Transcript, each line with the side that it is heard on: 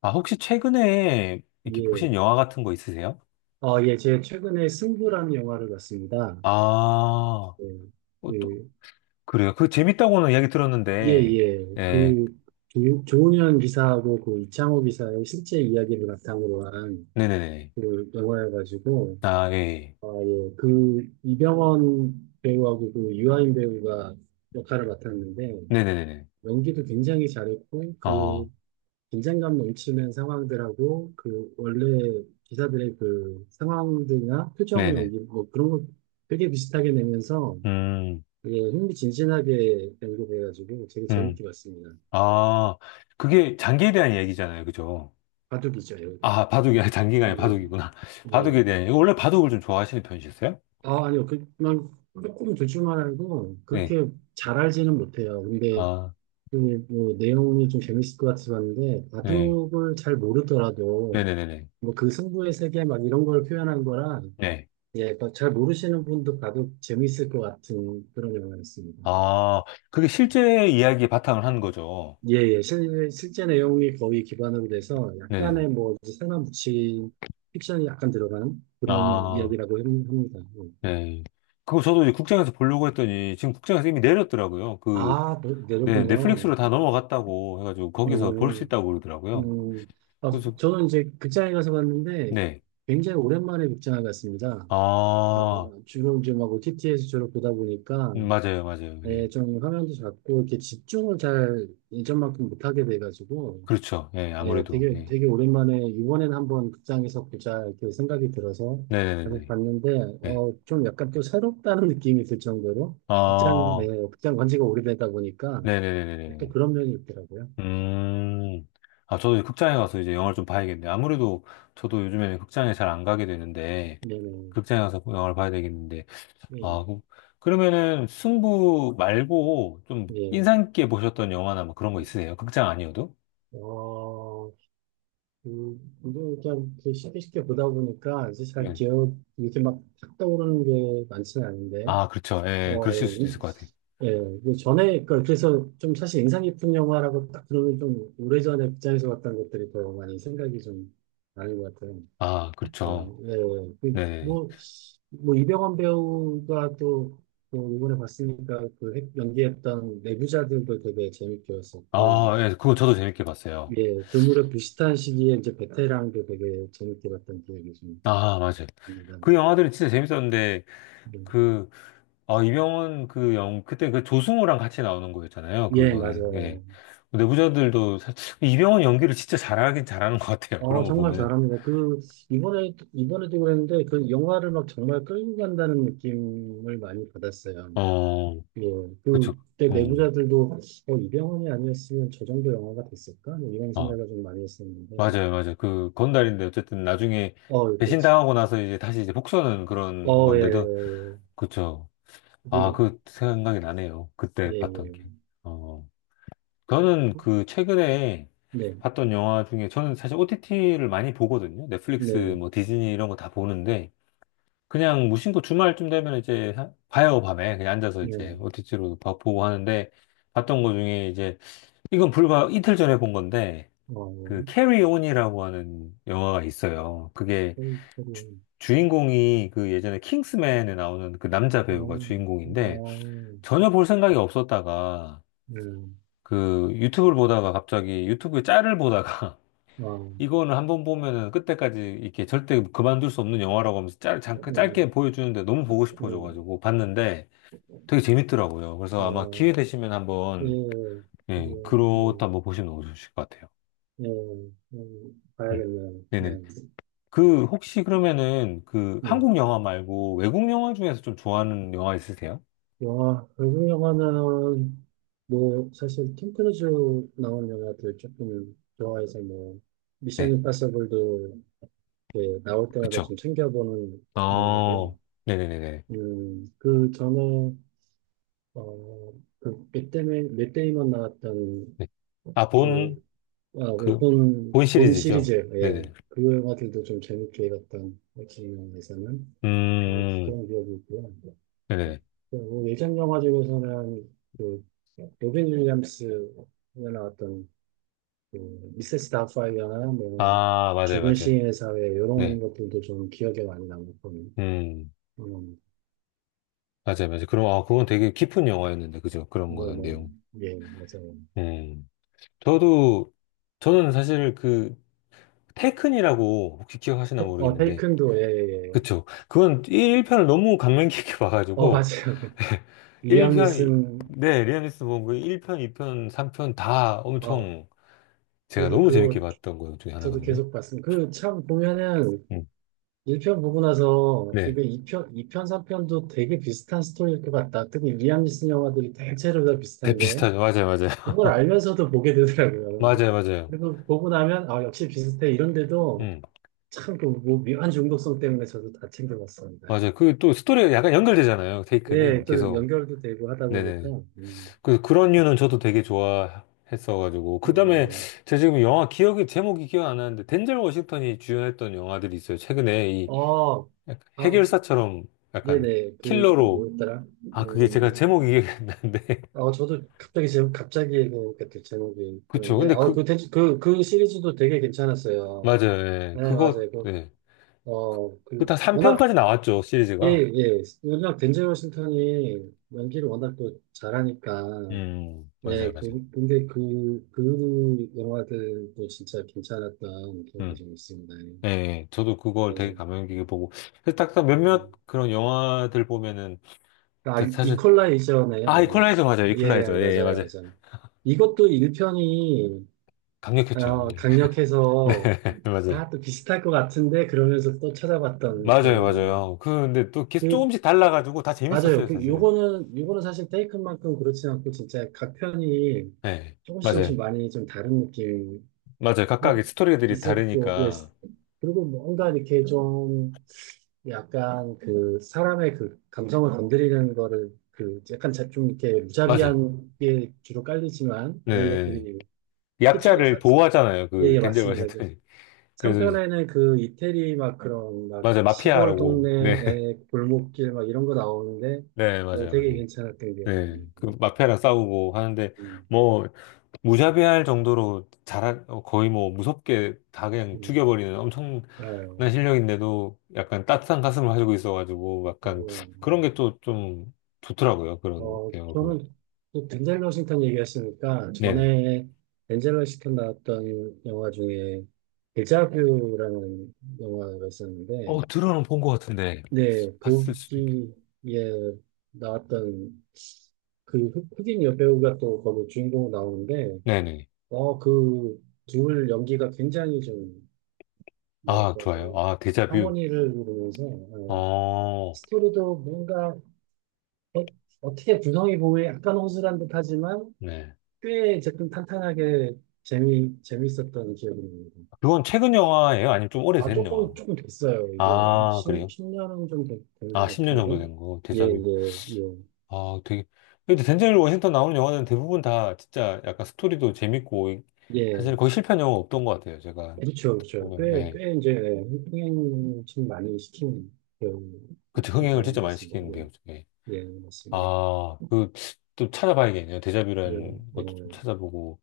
left: 아, 혹시 최근에 이렇게 보신
right: 예.
left: 영화 같은 거 있으세요?
right: 예, 제가 최근에 승부라는 영화를 봤습니다.
left: 아,
right: 예,
left: 어, 또,
right: 그,
left: 그래요. 그 재밌다고는 이야기
right: 예,
left: 들었는데,
right: 예.
left: 예,
right: 조은현 기사하고 그 이창호 기사의 실제 이야기를 바탕으로 한
left: 네네네.
right: 그 영화여가지고,
left: 아, 예, 예.
right: 예. 이병헌 배우하고 그 유아인 배우가 역할을 맡았는데,
left: 네네네네.
right: 연기도 굉장히 잘했고,
left: 어,
right: 긴장감 넘치는 상황들하고, 원래 기사들의 그 상황들이나 표정
left: 네네.
right: 연기, 뭐 그런 거 되게 비슷하게 내면서
left: 음,
right: 되게 흥미진진하게 연구돼가지고 되게
left: 음.
right: 재밌게 봤습니다.
left: 아, 그게 장기에 대한 이야기잖아요. 그죠?
right: 바둑이죠, 여기 바둑.
left: 아, 바둑이, 아니, 장기가 아니라
right: 예.
left: 바둑이구나. 바둑에
right: 예.
left: 대한, 이야기. 원래 바둑을 좀 좋아하시는 편이셨어요?
right: 아, 아니요. 그, 냥 조금 대줄만 알고
left: 네.
right: 그렇게 잘 알지는 못해요. 근데
left: 아,
right: 그, 뭐, 내용이 좀 재밌을 것 같아서 봤는데
left: 네.
right: 바둑을 잘 모르더라도
left: 네네네네.
right: 뭐 그 승부의 세계 막 이런 걸 표현한 거라
left: 네.
right: 예, 그러니까 잘 모르시는 분도 바둑 재밌을 것 같은 그런 영화였습니다.
left: 아, 그게 실제 이야기에 바탕을 한 거죠.
right: 예, 예. 실, 실제 내용이 거의 기반으로 돼서
left: 네.
right: 약간의 뭐 이제 사람 붙인 픽션이 약간 들어간 그런
left: 아.
right: 이야기라고 합니다. 예.
left: 네. 그거 저도 이제 국장에서 보려고 했더니 지금 국장에서 이미 내렸더라고요. 그,
right: 아,
left: 네,
right: 내렸군요.
left: 넷플릭스로 다 넘어갔다고 해가지고 거기서 볼 수
right: 음,
left: 있다고 그러더라고요.
right: 음. 아,
left: 그래서,
right: 저는 이제 극장에 가서 봤는데
left: 네.
right: 굉장히 오랜만에 극장에 갔습니다. 아,
left: 아,
right: 주로 이제 막 OTT에서 주로 보다 보니까
left: 맞아요, 맞아요. 예.
right: 예, 좀 화면도 작고 이렇게 집중을 잘 예전만큼 못하게 돼가지고
left: 그렇죠. 예,
right: 네,
left: 아무래도.
right: 되게,
left: 예.
right: 되게 오랜만에 이번엔 한번 극장에서 보자 이렇게 생각이 들어서 계속
left: 네네네네.
right: 봤는데
left: 네.
right: 좀 약간 또 새롭다는 느낌이 들 정도로 극장, 네,
left: 아,
right: 극장 간 지가 오래되다 보니까 또
left: 네네네네네.
right: 그런 면이 있더라고요.
left: 음. 아, 저도 이제 극장에 가서 이제 영화를 좀 봐야겠네. 아무래도 저도 요즘에는 극장에 잘 안 가게 되는데,
right: 네네.
left: 극장에 가서 영화를 봐야 되겠는데,
right: 네,
left: 아, 그러면은 승부 말고 좀
right: 네.
left: 인상 깊게 보셨던 영화나 뭐 그런 거 있으세요? 극장 아니어도?
right: 어, 그, 이거 그냥 이렇게 쉽게 쉽게 보다 보니까 이제 잘
left: 예.
right: 기억, 이렇게 막탁 떠오르는 게 많지는 않은데
left: 아, 그렇죠. 예,
right: 어,
left: 그러실 수도 있을 것 같아요.
right: 예, 예, 그 전에, 그래서 좀 사실 인상 깊은 영화라고 딱 그러면 좀 오래전에 극장에서 봤던 것들이 더 많이 생각이 좀 나는 것 같아요.
left: 아, 그렇죠.
right: 예, 예.
left: 네.
right: 뭐, 이병헌 배우가 또, 또 이번에 봤으니까 그 연기했던 내부자들도 되게 재밌게
left: 아,
right: 봤었고,
left: 예, 그거 저도 재밌게 봤어요.
right: 예, 그 무렵 비슷한 시기에 이제 베테랑도 되게 재밌게 봤던 기억이 좀
left: 아, 맞아요.
right: 납니다.
left: 그 영화들은 진짜 재밌었는데,
right: 음.
left: 그, 아, 이병헌 그 영, 그때 그 조승우랑 같이 나오는 거였잖아요.
right: 예,
left: 그거는, 예.
right: 맞아요.
left: 내부자들도, 이병헌 연기를 진짜 잘하긴 잘하는 것 같아요. 그런
right: 어,
left: 거
right: 정말
left: 보면은.
right: 잘합니다. 이번에도 그랬는데, 그 영화를 막 정말 끌고 간다는 느낌을 많이 받았어요.
left: 어,
right: 예.
left: 그렇죠.
right: 그, 그때
left: 음.
right: 내부자들도, 이병헌이 아니었으면 저 정도 영화가 됐을까? 뭐 이런
left: 아.
right: 생각을 좀 많이 했었는데,
left: 맞아요, 맞아요. 그 건달인데 어쨌든 나중에
right: 어, 그렇 지
left: 배신당하고 나서 이제 다시 이제 복수하는 그런
right: 어, 예,
left: 건데도 그쵸. 아,
right: 그,
left: 그 생각이 나네요.
right: 예,
left: 그때 봤던 게.
right: 예.
left: 어, 저는 그 최근에
right: 네,
left: 봤던 영화 중에 저는 사실 OTT를 많이 보거든요. 넷플릭스,
right: 네,
left: 뭐 디즈니 이런 거 다 보는데 그냥 무심코 주말쯤 되면 이제 봐요, 밤에. 그냥 앉아서 이제
right: 네.
left: OTT로 보고 하는데 봤던 거 중에 이제 이건 불과 이틀 전에 본 건데
right: 어,
left: 그 캐리 온이라고 하는 영화가 있어요. 그게
right: 저기, 저기,
left: 인공이그 예전에 킹스맨에 나오는 그 남자
right: 어,
left: 배우가 주인공인데
right: 어,
left: 전혀 볼 생각이 없었다가
right: 네,
left: 그 유튜브를 보다가 갑자기 유튜브에 짤을 보다가
right: 어,
left: 이거는 한번 보면은 끝때까지 이렇게 절대 그만둘 수 없는 영화라고 하면서 짤, 잠깐
right: 네,
left: 짧게 보여주는데 너무 보고
right: 네,
left: 싶어져가지고 봤는데 되게 재밌더라고요. 그래서 아마
right: 어,
left: 기회 되시면
right: 예,
left: 한번
right: 그리
left: 예,
right: 고
left: 그렇다 한번 보시면 좋으실 것 같아요.
right: 예,
left: 음.
right: 봐야겠네요. 네,
left: 네네. 그 혹시 그러면은 그
right: 예.
left: 한국 영화 말고 외국 영화 중에서 좀 좋아하는 영화 있으세요?
right: 영화, 외국 영화는, 뭐, 사실, 톰 크루즈 나온 영화들 조금 좋아해서, 뭐, 미션
left: 네,
right: 임파서블도, 예, 나올 때마다
left: 그쵸.
right: 좀 챙겨보는
left: 아,
right: 영화고,
left: 네네네네.
right: 그 전에, 어, 맷 데이먼 나왔던,
left: 네. 아, 본,
right: 그, 아, 그
left: 그,
right: 본,
left: 본
right: 본
left: 시리즈죠?
right: 시리즈, 예.
left: 네네.
right: 그 영화들도 좀 재밌게 봤던, 역시 영화에서는, 그런
left: 음,
right: 기억이 있고요.
left: 네네.
right: 그 예전 영화 중에서는 그 로빈 윌리엄스가 나왔던 그 미세스 다우파이어나 뭐
left: 아, 맞아요,
right: 죽은
left: 맞아요.
right: 시인의 사회 이런
left: 네.
right: 것들도 좀 기억에 많이 남고
left: 음,
right: 음,
left: 맞아요, 맞아요. 그럼, 아, 그건 되게 깊은 영화였는데, 그죠? 그런 거는 내용.
right: 뭐뭐예 맞아요.
left: 음. 저도, 저는 사실 그, 테큰이라고 혹시 기억하시나
right: 테- 어
left: 모르겠는데,
right: 테이큰도 예예예.
left: 그쵸. 그건 1편을 너무 감명 깊게
right: 어
left: 봐가지고,
right: 맞아요. 리암
left: 1편,
right: 니슨.
left: 네, 리아니스 본그 일편 2편, 3편 다
right: 어
left: 엄청 제가
right: 저도
left: 너무 재밌게
right: 그거
left: 봤던 것 중에
right: 저도
left: 하나거든요.
right: 계속 봤습니다. 그 참 보면은
left: 음.
right: 1편 보고 나서
left: 네.
right: 이거 2편, 3편도 되게 비슷한 스토리일 것 같다. 특히 리암 니슨 영화들이 대체로 다 비슷한데
left: 대피스타죠. 맞아요, 맞아요.
right: 그걸 알면서도 보게 되더라고요.
left: 맞아요, 맞아요.
right: 그리고 보고 나면 아 역시 비슷해 이런데도
left: 음,
right: 참그뭐 묘한 중독성 때문에 저도 다 챙겨봤습니다.
left: 맞아요. 그 또 스토리가 약간 연결되잖아요. 테이크는
right: 네, 또
left: 계속.
right: 연결도 되고 하다 보니까
left: 네네.
right: 음,
left: 그래서 그런 이유는 저도 되게 좋아했어가지고. 그 다음에 제가 지금 영화 기억이, 제목이 기억 안 나는데, 덴젤 워싱턴이 주연했던 영화들이 있어요. 최근에 이
right: 어, 어,
left: 약간
right: 아,
left: 해결사처럼 약간
right: 네네 그 그
left: 킬러로.
right: 뭐였더라?
left: 아, 그게 제가
right: 음,
left: 제목이 기억이 안 나는데.
right: 저도 갑자기 제목, 갑자기 그 그 제목이
left: 그쵸.
right: 그런데,
left: 근데 그,
right: 대, 그 시리즈도 되게 괜찮았어요.
left: 맞아요. 예.
right: 네, 맞아요.
left: 그거, 예. 그다
right: 워낙,
left: 3편까지 나왔죠,
right: 예,
left: 시리즈가.
right: 예. 워낙 덴젤 워싱턴이 연기를 워낙 또 잘하니까, 예,
left: 맞아요, 맞아요.
right: 근데 그 영화들도 진짜 괜찮았던 기억이
left: 음,
right: 좀 있습니다.
left: 예, 예. 저도 그걸
right: 예.
left: 되게
right: 예.
left: 감명 깊게 보고. 그래서 딱, 딱 몇몇
right: 음.
left: 그런 영화들 보면은,
right: 아,
left: 저 사실, 아,
right: 이퀄라이저네요.
left: 이퀄라이저 맞아요,
right: 예, 예, 예,
left: 이퀄라이저. 예, 예,
right: 맞아요,
left: 맞아요.
right: 맞아요. 이것도 1편이
left: 강력했죠. 예.
right: 강력해서
left: 네, 맞아요.
right: 아, 또 비슷할 것 같은데, 그러면서 또 찾아봤던
left: 맞아요,
right: 그런 영화.
left: 맞아요. 그, 근데 또 계속
right: 그,
left: 조금씩 달라가지고 다
right: 맞아요.
left: 재밌었어요, 사실은.
right: 요거는 사실 테이큰만큼 그렇진 않고, 진짜 각 편이
left: 예,
right: 조금씩 조금씩
left: 맞아요.
right: 많이 좀 다른 느낌이
left: 맞아요. 각각의 스토리들이
right: 있었고, 예.
left: 다르니까.
right: 그리고 뭔가 이렇게 좀, 약간 사람의 그 감성을 건드리는 거를, 약간 좀 이렇게
left: 맞아요.
right: 무자비한 게 주로 깔리지만,
left: 네.
right: 그런
left: 네, 네.
right: 것들이, 특히 최근,
left: 약자를
right: 사-
left: 보호하잖아요,
right: 예,
left: 그,
right: 예,
left: 덴젤
right: 맞습니다. 그
left: 워싱턴이. 그래서
right: 3편에는 그 이태리 막 그런 막
left: 맞아요.
right: 시골
left: 마피아라고. 네.
right: 동네의 골목길 막 이런 거 나오는데
left: 네,
right: 뭐
left: 맞아요.
right: 되게
left: 맞아요.
right: 괜찮았던 기억이 나요
left: 네. 그
right: 데
left: 마피아랑 싸우고 하는데
right: 음,
left: 뭐 무자비할 정도로 잘 거의 뭐 무섭게 다 그냥
right: 음,
left: 죽여버리는 엄청난
right: 알아요.
left: 실력인데도 약간 따뜻한 가슴을 가지고 있어가지고 약간
right: 그리고,
left: 그런 게 또 좀 좋더라고요. 그런 내용을 보면.
right: 저는 또 덴젤 워싱턴 얘기하시니까
left: 네네.
right: 전에 덴젤 워싱턴 나왔던 영화 중에 데자뷰라는 영화가
left: 어,
right: 있었는데
left: 들어는 본 것 같은데
right: 네,
left: 봤을 수도 있겠.
right: 거기에 나왔던 그 흑인 여배우가 또 거기 주인공 나오는데
left: 네네.
right: 어, 그, 둘 연기가 굉장히 좀,
left: 아,
right: 뭐랄까,
left: 좋아요.
right: 좀,
left: 아, 데자뷰.
right: 하모니를 이루면서,
left: 어,
right: 스토리도 뭔가, 어, 어떻게 구성이 보기에 약간 허술한 듯 하지만,
left: 네.
right: 꽤 조금 탄탄하게 재미, 재밌었던 기억이 납니다.
left: 그건 최근 영화예요? 아니면 좀
right: 아,
left: 오래된 영화?
right: 조금, 조금 됐어요. 이거, 한
left: 아,
right: 10,
left: 그래요?
right: 년은 좀 된,
left: 아,
right: 된것
left: 10년 정도
right: 같은데.
left: 된 거,
right: 예,
left: 데자뷰.
right: 예, 예.
left: 아, 되게. 근데 덴젤 워싱턴 나오는 영화는 대부분 다 진짜 약간 스토리도 재밌고, 이-
right: 예,
left: 사실 거의 실패한 영화 없던 것 같아요, 제가
right: 그렇죠, 그렇죠.
left: 보면.
right: 꽤,
left: 네.
right: 꽤 이제, 흥행 좀 많이 시키는 배우에
left: 그때 흥행을
right: 들어간
left: 진짜
right: 것
left: 많이
right: 같습니다.
left: 시키는 배우 중에.
right: 예, 예, 맞습니다.
left: 아, 그, 또 찾아봐야겠네요.
right: 예,
left: 데자뷰라는
right: 예,
left: 것도 좀 찾아보고.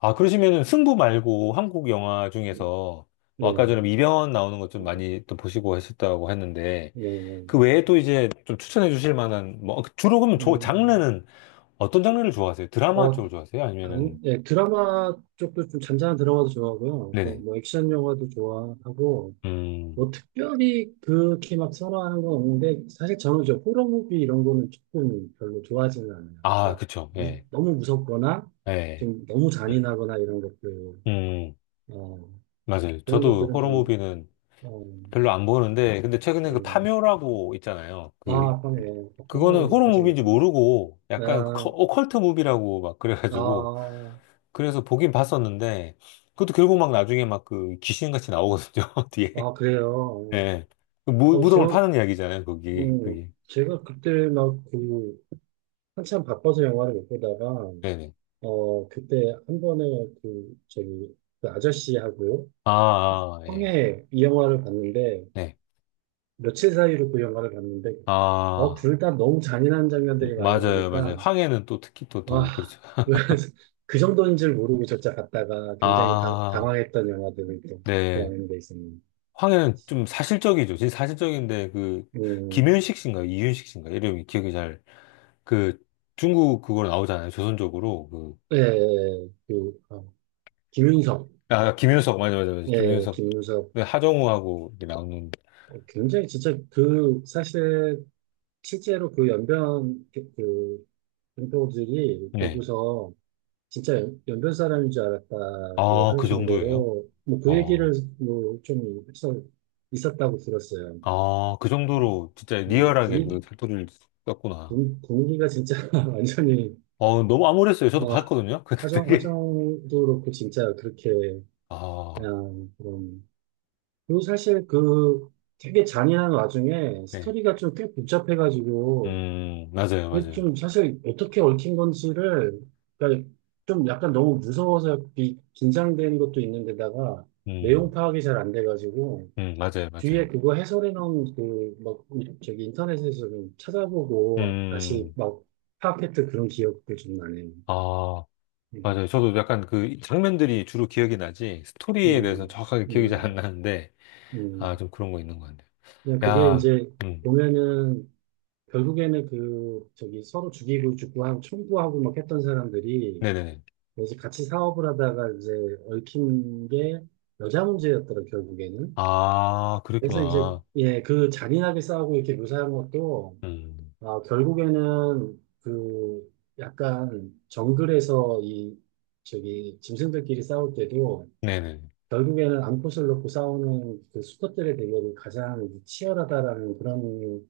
left: 아, 그러시면은 승부 말고 한국 영화 중에서, 뭐
right: 예,
left: 아까 전에 뭐 이병헌 나오는 것 좀 많이 또 보시고 하셨다고 했는데,
right: 예, 예.
left: 그 외에 또 이제 좀 추천해 주실 만한, 뭐, 주로 그러면 저
right: 음,
left: 장르는 어떤 장르를 좋아하세요? 드라마
right: 어,
left: 쪽을 좋아하세요?
right: 당,
left: 아니면은,
right: 예, 드라마 쪽도 좀 잔잔한 드라마도 좋아하고요. 또
left: 네네.
right: 뭐, 액션 영화도 좋아하고,
left: 음,
right: 뭐, 특별히 그렇게 막 선호하는 건 없는데, 사실 저는 이제 호러 무비 이런 거는 조금 별로 좋아하지는 않아요.
left: 아,
right: 그러니까,
left: 그쵸. 예,
right: 너무 무섭거나,
left: 예.
right: 좀 너무 잔인하거나 이런 것들,
left: 음,
right: 어,
left: 맞아요.
right: 그런
left: 저도
right: 것들은
left: 호러
right: 좀,
left: 무비는
right: 어,
left: 별로 안 보는데, 근데 최근에
right: 예.
left: 그 파묘라고 있잖아요.
right: 아,
left: 그,
right: 아까네.
left: 그거는
right: 아까네로
left: 호러
right: 아직
left: 무비인지
right: 있다네.
left: 모르고, 약간 그
right: 아,
left: 오컬트 무비라고 막 그래가지고,
right: 아,
left: 그래서 보긴 봤었는데, 그것도 결국 막 나중에 막 그 귀신같이 나오거든요, 뒤에.
right: 아, 그래요.
left: 예. 그 무,
right: 어,
left: 무덤을
right: 저,
left: 파는 이야기잖아요, 거기.
right: 음,
left: 그게.
right: 제가 그때 막 한참 바빠서 영화를 못 보다가,
left: 네네.
right: 그때 한 번에 저기, 그 아저씨하고
left: 아, 아, 예.
right: 형의 이 영화를 봤는데,
left: 네.
right: 며칠 사이로 그 영화를 봤는데,
left: 아.
right: 둘 다 너무 잔인한 장면들이 많이
left: 맞아요, 맞아요.
right: 나오니까,
left: 황해는 또 특히 또 더, 그렇죠.
right: 아, 그래서 그 정도인 줄 모르고 저자 갔다가 굉장히 당,
left: 아,
right: 당황했던 영화들을 또
left: 네.
right: 그런 데 있었네요.
left: 황해는 좀 사실적이죠. 진짜 사실적인데, 그,
right: 음,
left: 김윤식 씨인가, 이윤식 씨인가, 이름이 기억이 잘, 그, 중국 그걸 나오잖아요. 조선족으로. 그,
right: 예, 예, 예. 어, 김윤석,
left: 아, 김윤석, 맞아, 맞아, 맞아.
right: 예,
left: 김윤석.
right: 김윤석.
left: 네, 하정우하고 이렇게 나오는,
right: 어, 굉장히 진짜 그 사실 실제로 그 연변 그, 그 분포들이
left: 네.
right: 보고서 진짜 변 사람인 줄 알았다고
left: 아,
right: 할
left: 그 정도예요?
right: 정도로 뭐 그
left: 아,
right: 얘기를 뭐 좀 해서 있었다고 들었어요.
left: 아, 그 정도로 진짜 리얼하게 그
right: 분위,
left: 사투리를 썼구나.
right: 분위기가 진짜 완전히
left: 어, 너무 암울했어요. 저도
right: 어,
left: 봤거든요. 근데 되게,
right: 하정도 그렇고 진짜 그렇게
left: 아,
right: 그냥 그런 그리고 사실 그 되게 잔인한 와중에
left: 네.
right: 스토리가 좀 꽤 복잡해가지고
left: 맞아요,
right: 그게
left: 맞아요.
right: 좀 사실 어떻게 얽힌 건지를 그러니까 좀 약간 너무 무서워서 긴장되는 것도 있는데다가 내용
left: 음,
right: 파악이 잘 안 돼가지고
left: 맞아요,
right: 뒤에
left: 맞아요.
right: 그거 해설해 놓은 그막 저기 인터넷에서 좀 찾아보고 다시
left: 음,
right: 막 파악했던 그런 기억도 좀 나네요.
left: 아,
right: 음,
left: 맞아요. 저도 약간 그 장면들이 주로 기억이 나지, 스토리에 대해서는
right: 음,
left: 정확하게 기억이 잘 안
right: 음,
left: 나는데, 아,
right: 음.
left: 좀 그런 거 있는 것 같네요.
right: 그냥 그게
left: 야,
right: 이제
left: 음,
right: 보면은 결국에는 그 저기 서로 죽이고 죽고 하고 청구하고 막 했던 사람들이
left: 네네네.
right: 이제 같이 사업을 하다가 이제 얽힌 게 여자 문제였더라, 결국에는.
left: 아,
right: 그래서 이제,
left: 그랬구나.
right: 예, 그 잔인하게 싸우고 이렇게 묘사한 것도,
left: 음,
right: 아, 결국에는 그 약간 정글에서 이, 저기, 짐승들끼리 싸울 때도
left: 네네.
right: 결국에는 암컷을 놓고 싸우는 그 수컷들의 대결이 가장 치열하다라는 그런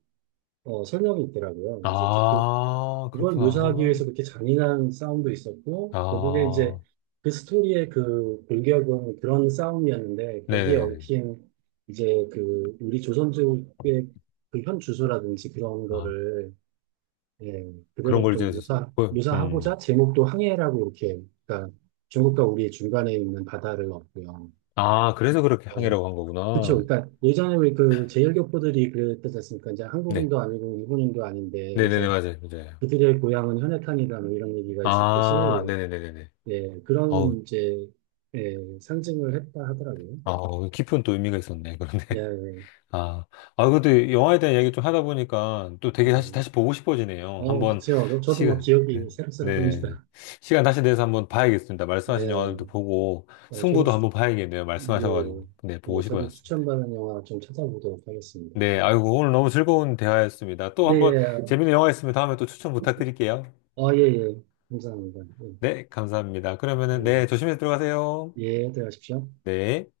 right: 설명이 있더라고요. 그래서 이제
left: 아,
right: 그걸
left: 그렇구나.
right: 묘사하기 위해서 그렇게 잔인한 싸움도 있었고, 결국에 이제
left: 아,
right: 그 스토리의 그 골격은 그런 싸움이었는데, 거기에
left: 네네네.
right: 얽힌 이제 그 우리 조선족의 그 현 주소라든지 그런
left: 아,
right: 거를 예,
left: 그런
right: 그대로
left: 걸
right: 좀
left: 이제,
right: 묘사,
left: 보여- 음,
right: 묘사하고자 제목도 항해라고 이렇게, 그러니까 중국과 우리의 중간에 있는 바다를 얻고요.
left: 아, 그래서 그렇게
right: 예.
left: 항해라고 한
right: 그쵸.
left: 거구나.
right: 그러니까 예전에 왜 그 제일교포들이 그랬지 않습니까? 이제
left: 네.
right: 한국인도 아니고 일본인도 아닌데,
left: 네네네,
right: 그래서
left: 맞아요, 맞아요.
right: 그들의 고향은 현해탄이다 뭐 이런 얘기가 있었듯이
left: 아, 네네네네네.
right: 예, 그런 이제 예, 상징을 했다 하더라고요.
left: 아, 어, 깊은 또 의미가 있었네.
right: 예,
left: 그런데. 아, 아, 그래도 영화에 대한 이야기 좀 하다 보니까 또 되게 다시,
right: 예.
left: 다시 보고 싶어지네요. 한번
right: 그쵸. 저, 저도 뭐
left: 시간, 네.
right: 기억이
left: 네.
right: 새록새록합니다.
left: 시간 다시 내서 한번 봐야겠습니다. 말씀하신 영화들도
right: 예,
left: 보고,
right: 저도
left: 승부도
right: 추,
left: 한번 봐야겠네요.
right: 예,
left: 말씀하셔가지고. 네, 보고
right: 예, 저도
left: 싶어졌습니다.
right: 추천받은 영화 좀 찾아보도록 하겠습니다.
left: 네,
right: 예,
left: 아이고, 오늘 너무 즐거운 대화였습니다. 또
right: 예,
left: 한번
right: 예.
left: 재밌는 영화 있으면 다음에 또 추천 부탁드릴게요.
right: 예, 예. 감사합니다. 예,
left: 네, 감사합니다. 그러면은,
right: 예,
left: 네, 조심해서 들어가세요.
right: 예, 들어가십시오.
left: 네.